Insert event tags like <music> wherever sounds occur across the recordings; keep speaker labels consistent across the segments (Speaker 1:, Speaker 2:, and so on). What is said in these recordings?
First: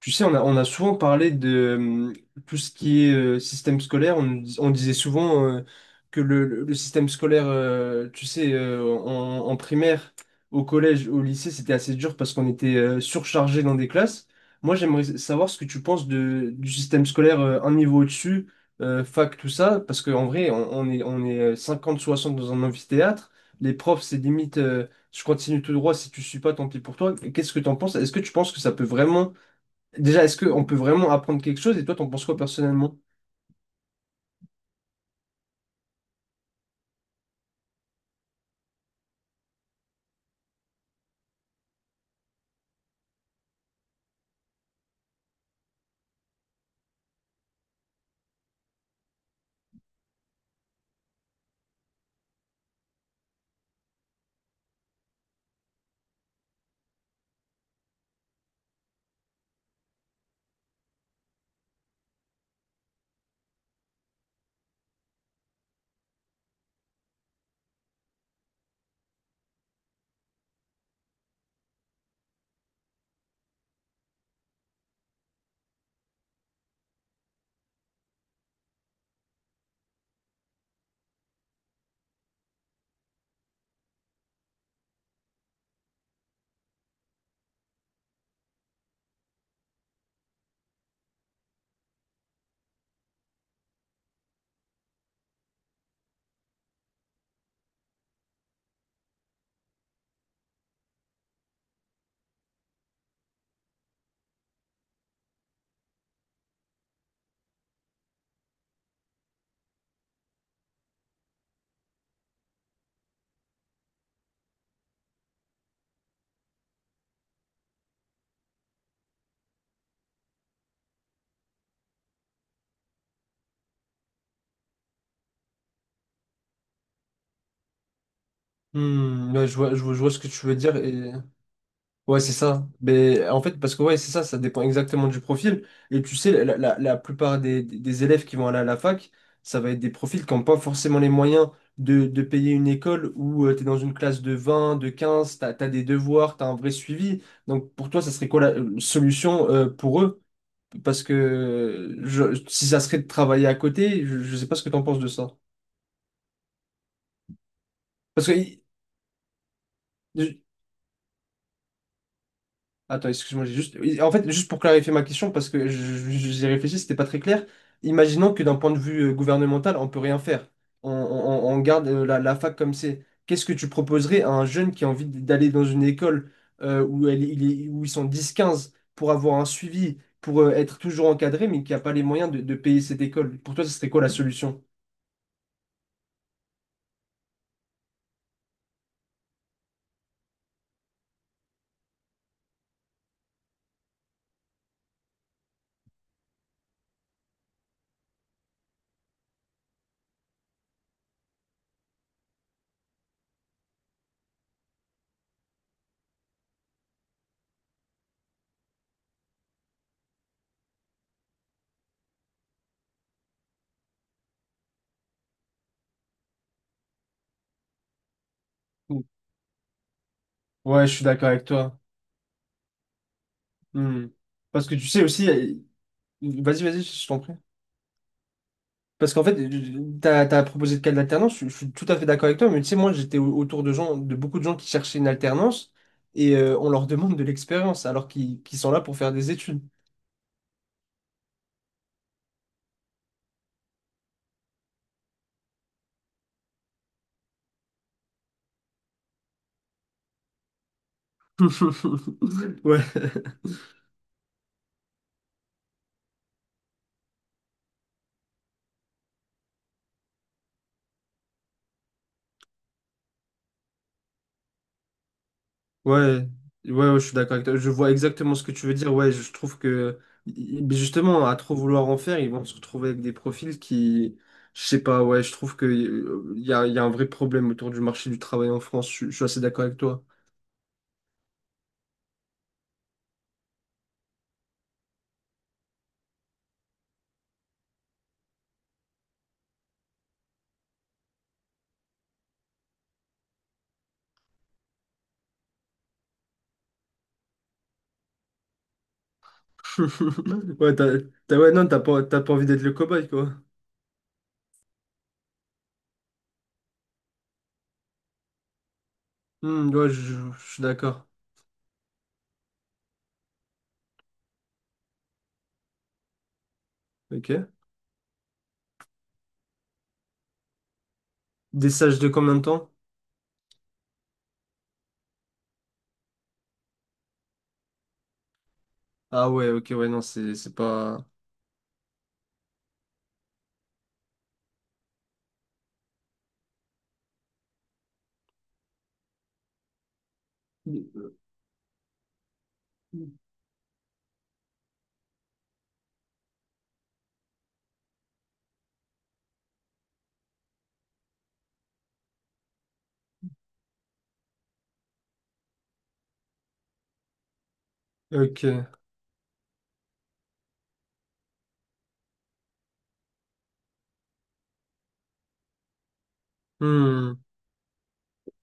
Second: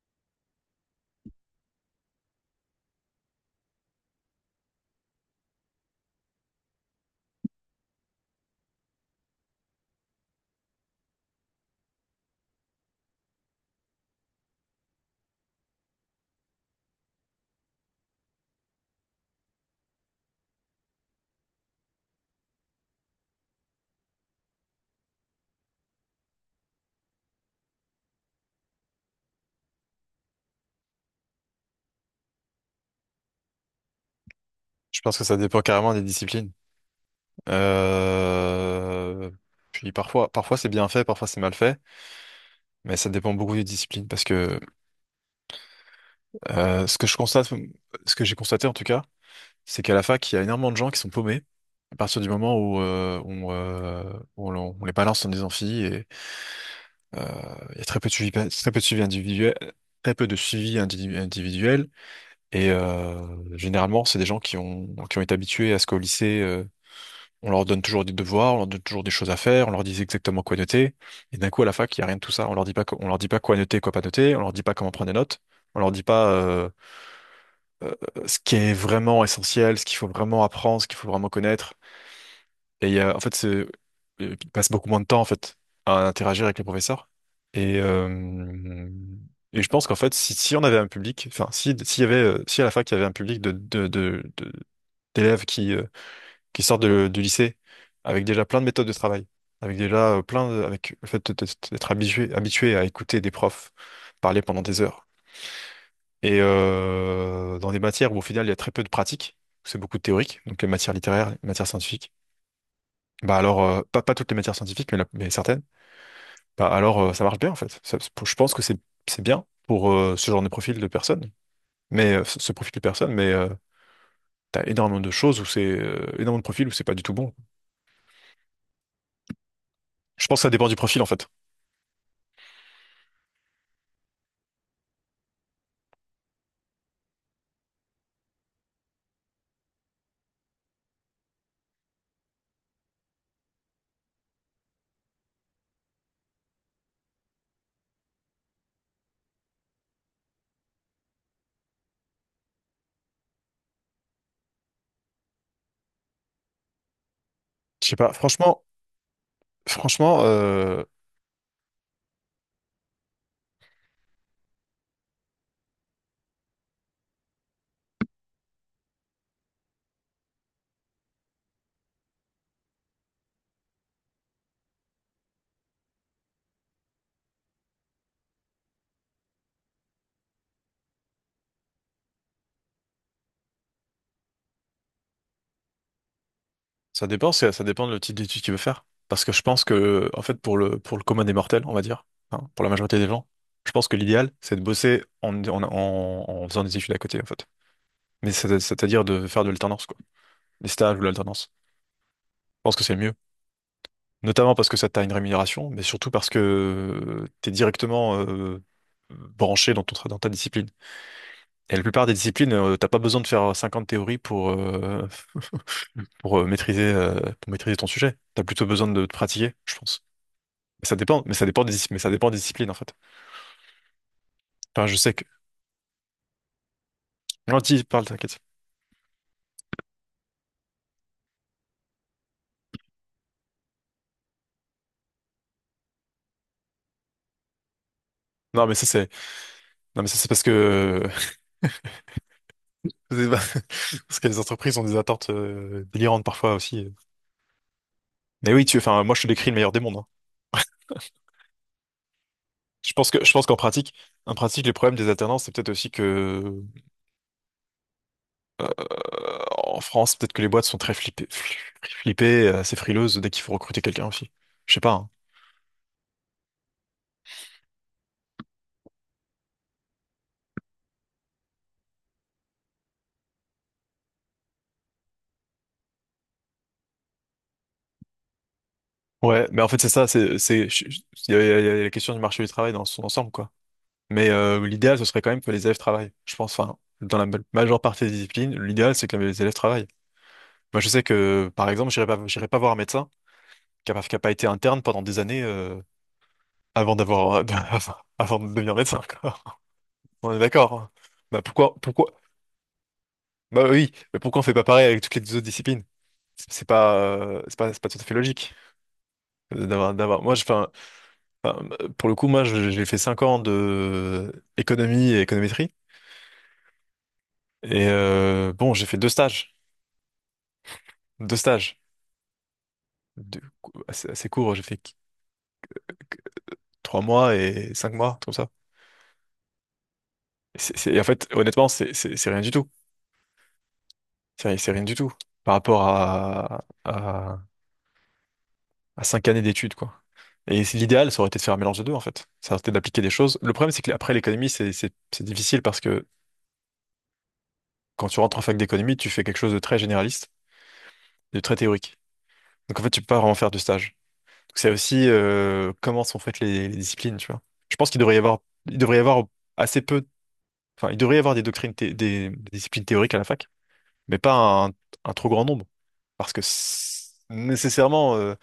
Speaker 1: Tu sais, on a souvent parlé de tout ce qui est système scolaire. On disait souvent que le système scolaire, tu sais, en primaire, au collège, au lycée, c'était assez dur parce qu'on était surchargé dans des classes. Moi, j'aimerais savoir ce que tu penses du système scolaire un niveau au-dessus, fac, tout ça, parce qu'en vrai, on est 50 60 dans un amphithéâtre. Les profs, c'est limite, je continue tout droit, si tu suis pas, tant pis pour toi. Qu'est-ce que tu en penses? Est-ce que tu penses que ça peut vraiment. Déjà, est-ce qu'on peut vraiment apprendre quelque chose et toi, t'en penses quoi personnellement?
Speaker 2: Je pense que ça dépend carrément des disciplines. Euh, Puis parfois, parfois c'est bien fait, parfois c'est mal fait, mais ça dépend beaucoup des disciplines parce que ce que je constate, ce que j'ai constaté en tout cas, c'est qu'à la fac, il y a énormément de gens qui sont paumés à partir du moment où on, où on les balance dans des amphis et il y a très peu de suivi, très peu de suivi individuel, très peu de suivi individuel et généralement c'est des gens qui ont été habitués à ce qu'au lycée on leur donne toujours des devoirs, on leur donne toujours des choses à faire, on leur dit exactement quoi noter. Et d'un coup, à la fac, il n'y a rien de tout ça. On leur dit pas, on leur dit pas quoi noter, quoi pas noter. On leur dit pas comment prendre des notes. On leur dit pas euh, ce qui est vraiment essentiel, ce qu'il faut vraiment apprendre, ce qu'il faut vraiment connaître. En fait, c'est, ils passent beaucoup moins de temps en fait à interagir avec les professeurs. Et, euh, et je pense qu'en fait, si, si on avait un public, enfin, si, s'il y avait, si à la fac il y avait un public d'élèves qui sortent du lycée avec déjà plein de méthodes de travail, avec déjà plein de, avec le fait d'être habitué à écouter des profs parler pendant des heures. Et dans des matières où au final il y a très peu de pratique, c'est beaucoup de théorique, donc les matières littéraires, les matières scientifiques. Bah alors, pas toutes les matières scientifiques, mais certaines. Bah alors, ça marche bien en fait. Je pense que c'est bien pour ce genre de profil de personnes, mais ce profil de personnes, mais t'as énormément de choses où c'est énormément de profils où c'est pas du tout bon.
Speaker 1: Hmm, ouais, je vois, je vois, je vois ce
Speaker 2: Je
Speaker 1: que
Speaker 2: pense que
Speaker 1: tu
Speaker 2: ça
Speaker 1: veux
Speaker 2: dépend du
Speaker 1: dire
Speaker 2: profil en
Speaker 1: et.
Speaker 2: fait.
Speaker 1: Ouais, c'est ça. Mais en fait, parce que ouais, c'est ça, ça dépend exactement du profil. Et tu sais, la plupart des élèves qui vont aller à la fac, ça va être des profils qui n'ont pas forcément les moyens de payer une école où tu es dans une classe de 20, de 15, tu as, des devoirs, tu as un vrai suivi. Donc pour toi, ça serait quoi la solution pour eux? Parce que si ça serait de travailler à côté, je ne sais pas ce que tu en penses de ça.
Speaker 2: Je sais pas,
Speaker 1: Parce que
Speaker 2: franchement, franchement, euh,
Speaker 1: Attends, excuse-moi, j'ai juste. Oui, en fait, juste pour clarifier ma question, parce que j'y réfléchi, c'était pas très clair. Imaginons que d'un point de vue gouvernemental, on peut rien faire. On garde la fac comme c'est. Qu'est-ce que tu proposerais à un jeune qui a envie d'aller dans une école où, elle, il est- où ils sont 10 15 pour avoir un suivi, pour être toujours encadré, mais qui n'a pas les moyens de payer cette école? Pour toi, ce serait quoi la solution?
Speaker 2: ça dépend, ça dépend de le type d'étude qu'il veut faire. Parce que je pense que, en fait, pour le commun des mortels, on va dire, hein, pour la majorité des gens, je pense que l'idéal, c'est de bosser en faisant des études à côté, en fait. Mais c'est-à-dire de faire de l'alternance, quoi. Des stages ou de l'alternance. Je pense que c'est mieux. Notamment parce que ça t'a une rémunération, mais surtout parce que t'es directement, branché dans dans ta discipline. Et la plupart des disciplines, t'as pas besoin de faire 50 théories pour maîtriser, pour maîtriser ton sujet. T'as plutôt besoin
Speaker 1: Mm.
Speaker 2: de te pratiquer, je pense.
Speaker 1: Ouais,
Speaker 2: Mais
Speaker 1: je
Speaker 2: ça
Speaker 1: suis
Speaker 2: dépend,
Speaker 1: d'accord
Speaker 2: mais
Speaker 1: avec
Speaker 2: ça dépend
Speaker 1: toi.
Speaker 2: des disciplines, en fait.
Speaker 1: Hmm. Parce que
Speaker 2: Enfin,
Speaker 1: tu
Speaker 2: je
Speaker 1: sais
Speaker 2: sais que...
Speaker 1: aussi. Vas-y, vas-y, je t'en prie.
Speaker 2: Non, dis, parle, t'inquiète.
Speaker 1: Parce qu'en fait, t'as proposé de cas d'alternance, je suis tout à fait d'accord avec toi, mais tu sais, moi, j'étais autour de beaucoup de gens qui cherchaient une alternance et on leur demande de l'expérience alors qu'ils
Speaker 2: Non,
Speaker 1: sont
Speaker 2: mais
Speaker 1: là
Speaker 2: ça,
Speaker 1: pour
Speaker 2: c'est,
Speaker 1: faire des études.
Speaker 2: non, mais ça, c'est parce que, <laughs> c'est pas- <laughs> parce que les entreprises ont des attentes, délirantes parfois aussi. Mais oui, tu, enfin, moi, je te décris le meilleur des mondes, hein.
Speaker 1: <laughs> Ouais,
Speaker 2: Je pense que, je pense qu'en pratique, en pratique, les problèmes des alternances, c'est peut-être aussi que en France, peut-être que les boîtes sont très flippées, assez frileuses dès qu'il faut recruter quelqu'un aussi. Je sais pas, hein.
Speaker 1: ouais, ouais, ouais, je suis d'accord avec toi. Je vois exactement ce que tu veux dire. Ouais, je trouve que i- justement, à trop vouloir en faire, ils vont se retrouver avec des profils qui, je sais pas, ouais, je trouve que il y a un vrai problème autour du marché du travail en France. Je suis assez
Speaker 2: Ouais, mais
Speaker 1: d'accord
Speaker 2: en
Speaker 1: avec
Speaker 2: fait, c'est
Speaker 1: toi.
Speaker 2: ça, il y a la question du marché du travail dans son ensemble, quoi. Mais l'idéal, ce serait quand même que les élèves travaillent. Je pense, enfin, dans la majeure partie des disciplines, l'idéal, c'est que les élèves travaillent. Moi, je sais que, par exemple, j'irai pas voir un médecin qui a pas été interne pendant des années avant d'avoir, <laughs> avant de devenir médecin, quoi. On est
Speaker 1: <laughs>
Speaker 2: d'accord,
Speaker 1: Ouais,
Speaker 2: hein. Bah
Speaker 1: ouais, non,
Speaker 2: pourquoi,
Speaker 1: t'as pas,
Speaker 2: pourquoi,
Speaker 1: t'as pas envie d'être le cobaye, quoi.
Speaker 2: bah oui, mais pourquoi on fait pas pareil avec toutes les autres disciplines? C'est pas tout à fait logique
Speaker 1: Hmm, ouais,
Speaker 2: d'avoir, d'avoir.
Speaker 1: je,
Speaker 2: Moi, je,
Speaker 1: je suis
Speaker 2: enfin,
Speaker 1: d'accord.
Speaker 2: enfin, pour le coup, moi, j'ai fait 5 ans de économie et économétrie.
Speaker 1: Ok.
Speaker 2: Et bon, j'ai fait deux stages, deux
Speaker 1: Des
Speaker 2: stages
Speaker 1: stages de combien de temps?
Speaker 2: de- assez courts. J'ai fait qu- trois mois et cinq mois, comme ça.
Speaker 1: Ah ouais, ok, ouais, non, c'est
Speaker 2: Et en
Speaker 1: pas.
Speaker 2: fait, honnêtement, c'est c'est rien du tout. C'est rien du tout par rapport à, à cinq années d'études, quoi. L'idéal, ça aurait été de faire un mélange des deux, en fait. Ça aurait été d'appliquer des choses. Le problème, c'est que après l'économie, c'est difficile parce que quand tu rentres en fac d'économie, tu fais quelque chose de très généraliste, de très théorique. Donc en fait, tu peux pas vraiment faire de stage. Donc, c'est aussi comment sont faites les disciplines, tu vois. Je pense qu'il devrait y avoir,
Speaker 1: Ok.
Speaker 2: il devrait y avoir assez peu, enfin, il devrait y avoir des disciplines théoriques à la fac, mais pas un trop grand nombre. Parce que c'est-
Speaker 1: Hmm.
Speaker 2: nécessairement, euh,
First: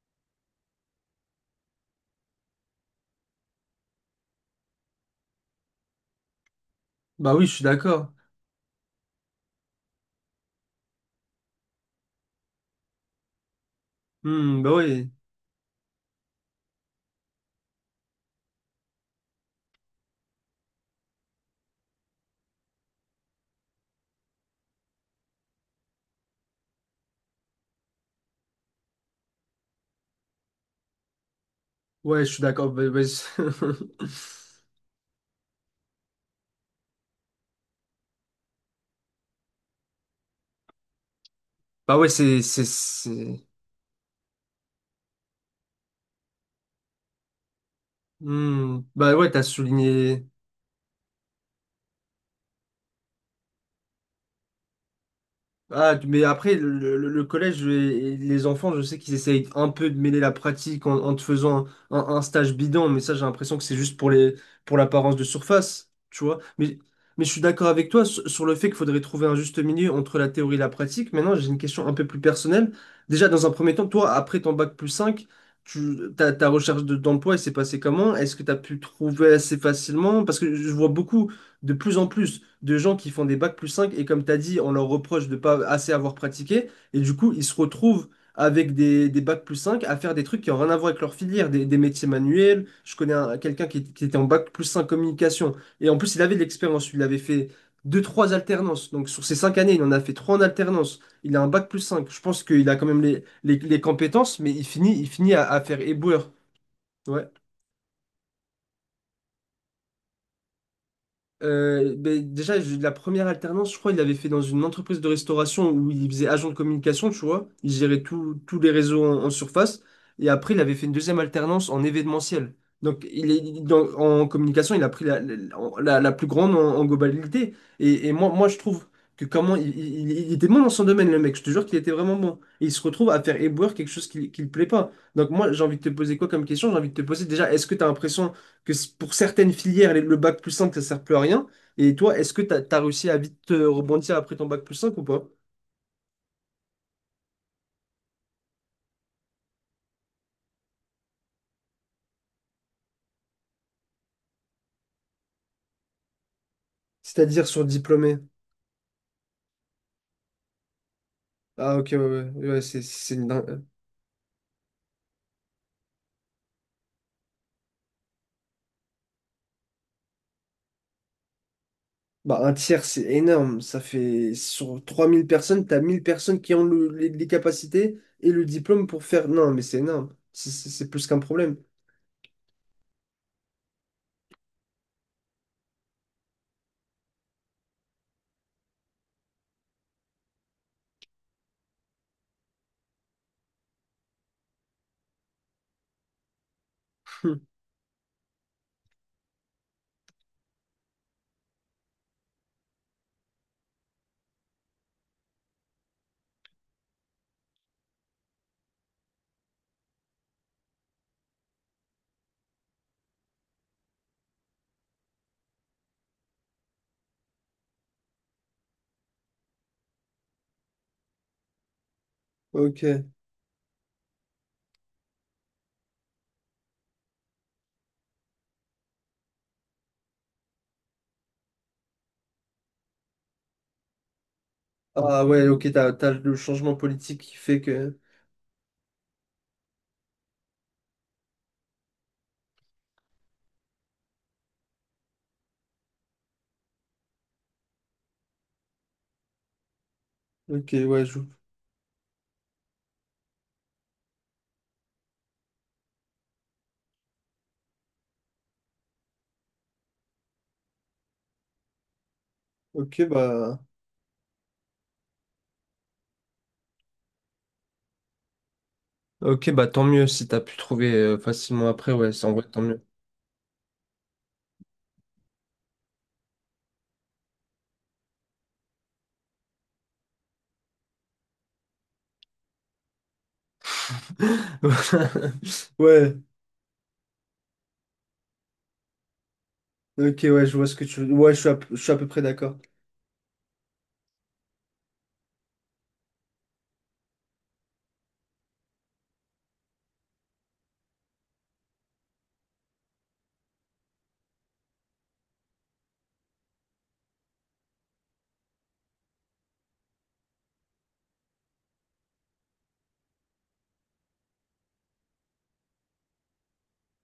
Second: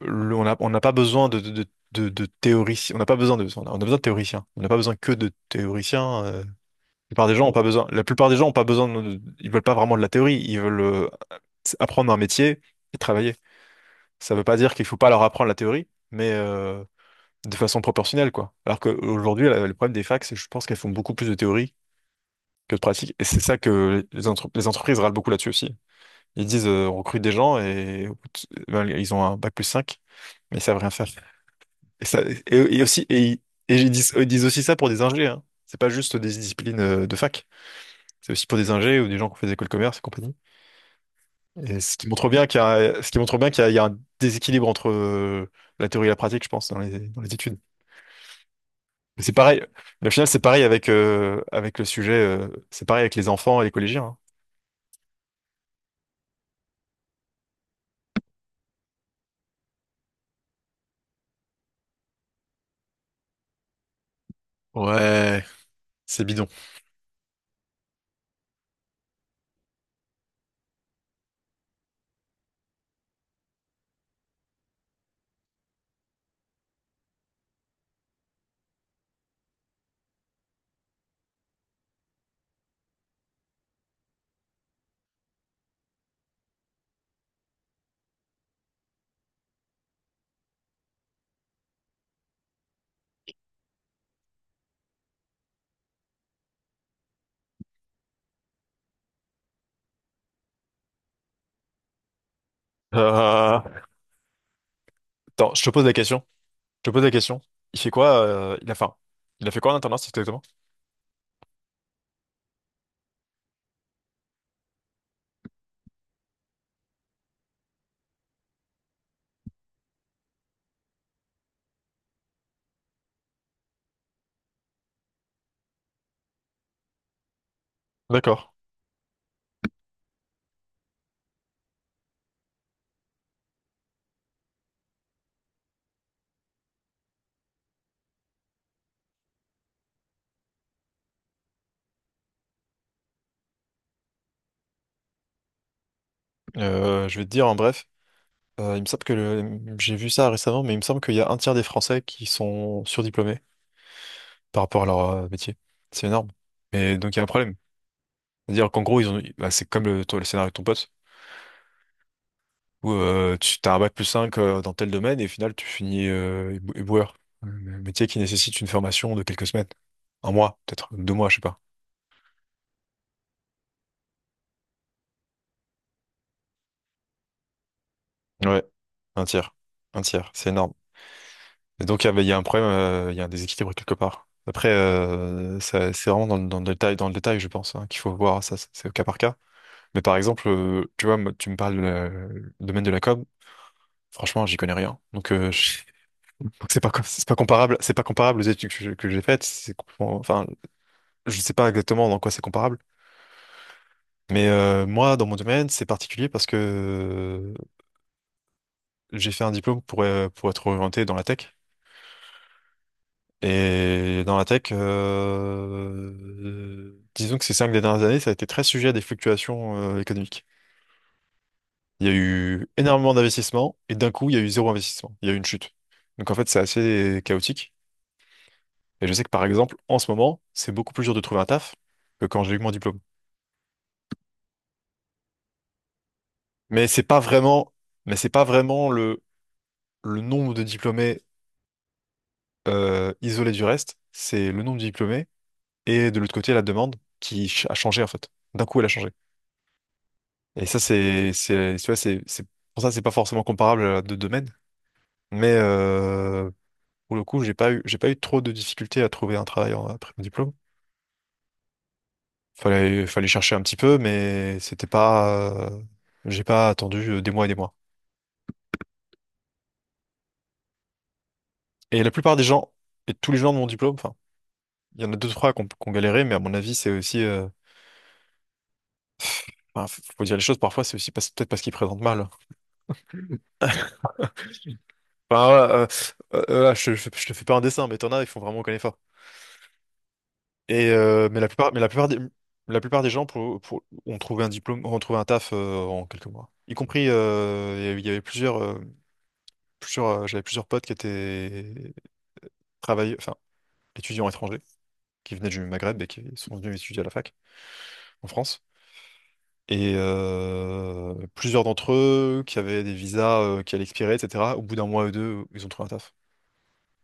Speaker 2: le- on a- on n'a pas besoin de théoriciens. On n'a pas besoin de, on a besoin de théoriciens. On n'a pas besoin que de théoriciens. La plupart des
Speaker 1: Bah
Speaker 2: gens
Speaker 1: oui,
Speaker 2: ont
Speaker 1: je
Speaker 2: pas
Speaker 1: suis
Speaker 2: besoin. La
Speaker 1: d'accord.
Speaker 2: plupart des gens ont pas besoin. Ils veulent pas vraiment de la théorie. Ils veulent apprendre un métier et travailler. Ça veut pas
Speaker 1: Hmm, bah
Speaker 2: dire qu'il faut pas
Speaker 1: oui.
Speaker 2: leur apprendre la théorie, mais de façon proportionnelle, quoi. Alors qu'aujourd'hui, le problème des facs, c'est que je pense qu'elles font beaucoup plus de théorie que de pratique. Et c'est ça que les entreprises râlent beaucoup là-dessus aussi. Ils disent, on recrute des gens et ben, ils ont un bac plus 5 mais ils savent rien faire. Et, ça,
Speaker 1: Ouais, je suis d'accord.
Speaker 2: et, et
Speaker 1: Bah, ouais,
Speaker 2: aussi, et, et ils disent, ils disent aussi ça pour des ingés, hein. C'est pas juste des disciplines de fac. C'est aussi pour des ingés ou des gens qui ont fait des écoles de commerce et compagnie. Et
Speaker 1: <laughs> bah ouais,
Speaker 2: ce qui montre
Speaker 1: c'est.
Speaker 2: bien qu'il y a, il y a un déséquilibre entre la théorie et la pratique, je pense, dans les études.
Speaker 1: Hmm. Bah
Speaker 2: Mais
Speaker 1: ouais,
Speaker 2: c'est
Speaker 1: t'as
Speaker 2: pareil. Mais au final,
Speaker 1: souligné.
Speaker 2: c'est pareil avec le sujet. C'est pareil avec les enfants et les collégiens, hein.
Speaker 1: Ah, mais après, le collège et les enfants, je sais qu'ils essayent un peu de mêler la pratique en te faisant un stage bidon, mais ça, j'ai l'impression que c'est juste pour l'apparence de
Speaker 2: Ouais,
Speaker 1: surface,
Speaker 2: c'est
Speaker 1: tu vois.
Speaker 2: bidon.
Speaker 1: Mais,
Speaker 2: <laughs>
Speaker 1: mais je suis d'accord avec toi sur le fait qu'il faudrait trouver un juste milieu entre la théorie et la pratique. Maintenant, j'ai une question un peu plus personnelle. Déjà, dans un premier temps, toi, après ton bac plus 5, ta recherche d'emploi, elle s'est passée comment? Est-ce que tu as pu trouver assez facilement? Parce que je vois beaucoup, de plus en plus, de gens qui font des bacs plus 5 et comme tu as dit, on leur reproche de pas assez avoir pratiqué et du coup, ils se retrouvent avec des bacs plus 5 à faire des trucs qui n'ont rien à voir avec leur filière, des métiers manuels. Je connais quelqu'un qui était en bac plus 5 communication et en plus, il avait de l'expérience, il avait fait deux, trois alternances. Donc sur ces 5 années, il en a fait trois en alternance. Il a un bac plus 5. Je pense qu'il a quand même les, les,
Speaker 2: Euh,
Speaker 1: les compétences, mais il finit à,
Speaker 2: Attends,
Speaker 1: à
Speaker 2: je te
Speaker 1: faire
Speaker 2: pose la question.
Speaker 1: éboueur.
Speaker 2: Je te pose la
Speaker 1: Ouais.
Speaker 2: question. Il fait quoi, il a fait quoi en alternance exactement?
Speaker 1: Ben, déjà, j'ai eu de la première alternance, je crois, il l'avait fait dans une entreprise de restauration où il faisait agent de communication, tu vois. Il gérait tous les réseaux en surface. Et après, il avait fait une deuxième alternance en événementiel. Donc, il est, il- dans- en communication, il a pris la plus grande en globalité. Et moi,
Speaker 2: D'accord.
Speaker 1: moi, je trouve que comment. Il était bon dans son domaine, le mec. Je te jure qu'il était vraiment bon. Et il se retrouve à faire éboueur quelque chose qui ne lui plaît pas. Donc, moi, j'ai envie de te poser quoi comme question? J'ai envie de te poser déjà, est-ce que tu as l'impression pour certaines filières, le bac plus 5 ça sert plus à rien. Et toi, est-ce que t'as réussi à vite rebondir après ton bac plus cinq ou pas?
Speaker 2: Je vais te dire en bref. Il me semble que j'ai vu ça récemment, mais il me semble qu'il y a un tiers des Français qui sont surdiplômés par rapport à leur métier. C'est énorme. Et donc il y a un
Speaker 1: C'est-à-dire
Speaker 2: problème.
Speaker 1: sur diplômé.
Speaker 2: C'est-à-dire qu'en gros, ils ont... bah, c'est comme le, toi, le scénario de ton pote,
Speaker 1: Ah, ok, ouais, ouais, ouais, c'est
Speaker 2: où
Speaker 1: c'est une
Speaker 2: tu
Speaker 1: dingue.
Speaker 2: as un bac plus 5 dans tel domaine et au final tu finis éboueur. Un métier qui nécessite une formation de quelques semaines. Un mois, peut-être deux mois, je sais pas.
Speaker 1: Bah, un tiers, c'est énorme. Ça fait sur 3 000 personnes, t'as 1 000 personnes qui ont les capacités et le
Speaker 2: Ouais,
Speaker 1: diplôme pour
Speaker 2: un
Speaker 1: faire. Non,
Speaker 2: tiers.
Speaker 1: mais c'est
Speaker 2: Un
Speaker 1: énorme.
Speaker 2: tiers, c'est
Speaker 1: C'est c'est-
Speaker 2: énorme.
Speaker 1: c'est plus qu'un problème.
Speaker 2: Et donc, il y a un problème, il y a un déséquilibre quelque part. Après, c'est vraiment dans le détail, je pense, hein, qu'il faut voir ça, c'est au cas par cas. Mais par exemple, tu vois, moi, tu me parles du domaine de la com, franchement, j'y connais rien. Donc, <laughs> donc c'est pas,
Speaker 1: Hmm,
Speaker 2: c'est pas comparable aux études que j'ai faites. C'est complètement- enfin, je sais pas exactement dans quoi c'est comparable. Mais moi, dans mon domaine, c'est particulier parce que j'ai fait un diplôme pour être orienté dans la tech. Et dans la tech, disons que ces cinq dernières années, ça a été très sujet à des fluctuations économiques. Il y a eu
Speaker 1: ok.
Speaker 2: énormément d'investissements et d'un coup, il y a eu zéro investissement. Il y a eu une chute. Donc en fait, c'est assez chaotique. Et je sais que par exemple, en ce moment, c'est beaucoup plus dur de trouver un taf que quand j'ai eu mon diplôme.
Speaker 1: Ah ouais, ok, t'as le changement
Speaker 2: Mais c'est pas
Speaker 1: politique qui fait
Speaker 2: vraiment,
Speaker 1: que.
Speaker 2: mais c'est pas vraiment le nombre de diplômés isolé du reste, c'est le nombre de diplômés et de l'autre côté, la demande a changé en fait. D'un coup, elle a changé. Et
Speaker 1: Ok,
Speaker 2: ça,
Speaker 1: ouais, je.
Speaker 2: c'est, c'est, tu vois, c'est pas forcément comparable à deux domaines. Mais pour le coup, j'ai pas eu trop de difficultés à trouver un travail après mon diplôme.
Speaker 1: Ok,
Speaker 2: Fallait chercher
Speaker 1: bah.
Speaker 2: un petit peu, mais c'était pas, j'ai pas attendu des mois.
Speaker 1: Ok, bah tant mieux si t'as pu trouver facilement après,
Speaker 2: Et la
Speaker 1: ouais, c'est en
Speaker 2: plupart des
Speaker 1: vrai tant
Speaker 2: gens,
Speaker 1: mieux.
Speaker 2: et tous les gens de mon diplôme, enfin, il y en a deux, trois qui ont, galéré, mais à mon avis, c'est aussi, enfin, faut dire les choses, parfois, c'est aussi peut-être parce qu'ils présentent mal.
Speaker 1: <laughs>
Speaker 2: Enfin, voilà,
Speaker 1: Ouais,
Speaker 2: je, je te fais pas un dessin, mais t'en as, ils font vraiment aucun effort.
Speaker 1: ok, ouais, je vois ce que
Speaker 2: Et
Speaker 1: tu veux. Ouais, je suis à peu près d'accord.
Speaker 2: la plupart des gens ont trouvé un diplôme, ont trouvé un taf en quelques mois. Y compris, il y avait plusieurs, plusieurs, j'avais plusieurs potes qui étaient travailleurs, enfin étudiants étrangers, qui venaient du Maghreb et qui sont venus étudier à la fac en France. Et plusieurs d'entre eux qui avaient des visas qui allaient expirer, etc. Au bout d'un mois ou deux, ils ont trouvé un taf.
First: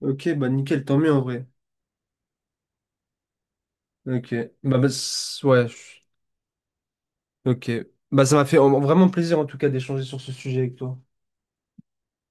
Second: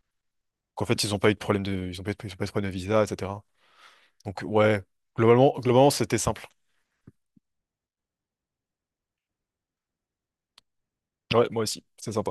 Speaker 1: Ok, bah
Speaker 2: Donc
Speaker 1: nickel,
Speaker 2: en
Speaker 1: tant
Speaker 2: fait, ils
Speaker 1: mieux
Speaker 2: n'ont
Speaker 1: en
Speaker 2: pas eu de
Speaker 1: vrai.
Speaker 2: problème de, ils ont pas eu de problème de visa, etc.
Speaker 1: Ok,
Speaker 2: Donc ouais,
Speaker 1: ouais,
Speaker 2: globalement, c'était simple.
Speaker 1: ok. Bah ça m'a fait vraiment plaisir en tout cas d'échanger sur ce sujet avec toi.
Speaker 2: Ouais, moi aussi, c'est sympa.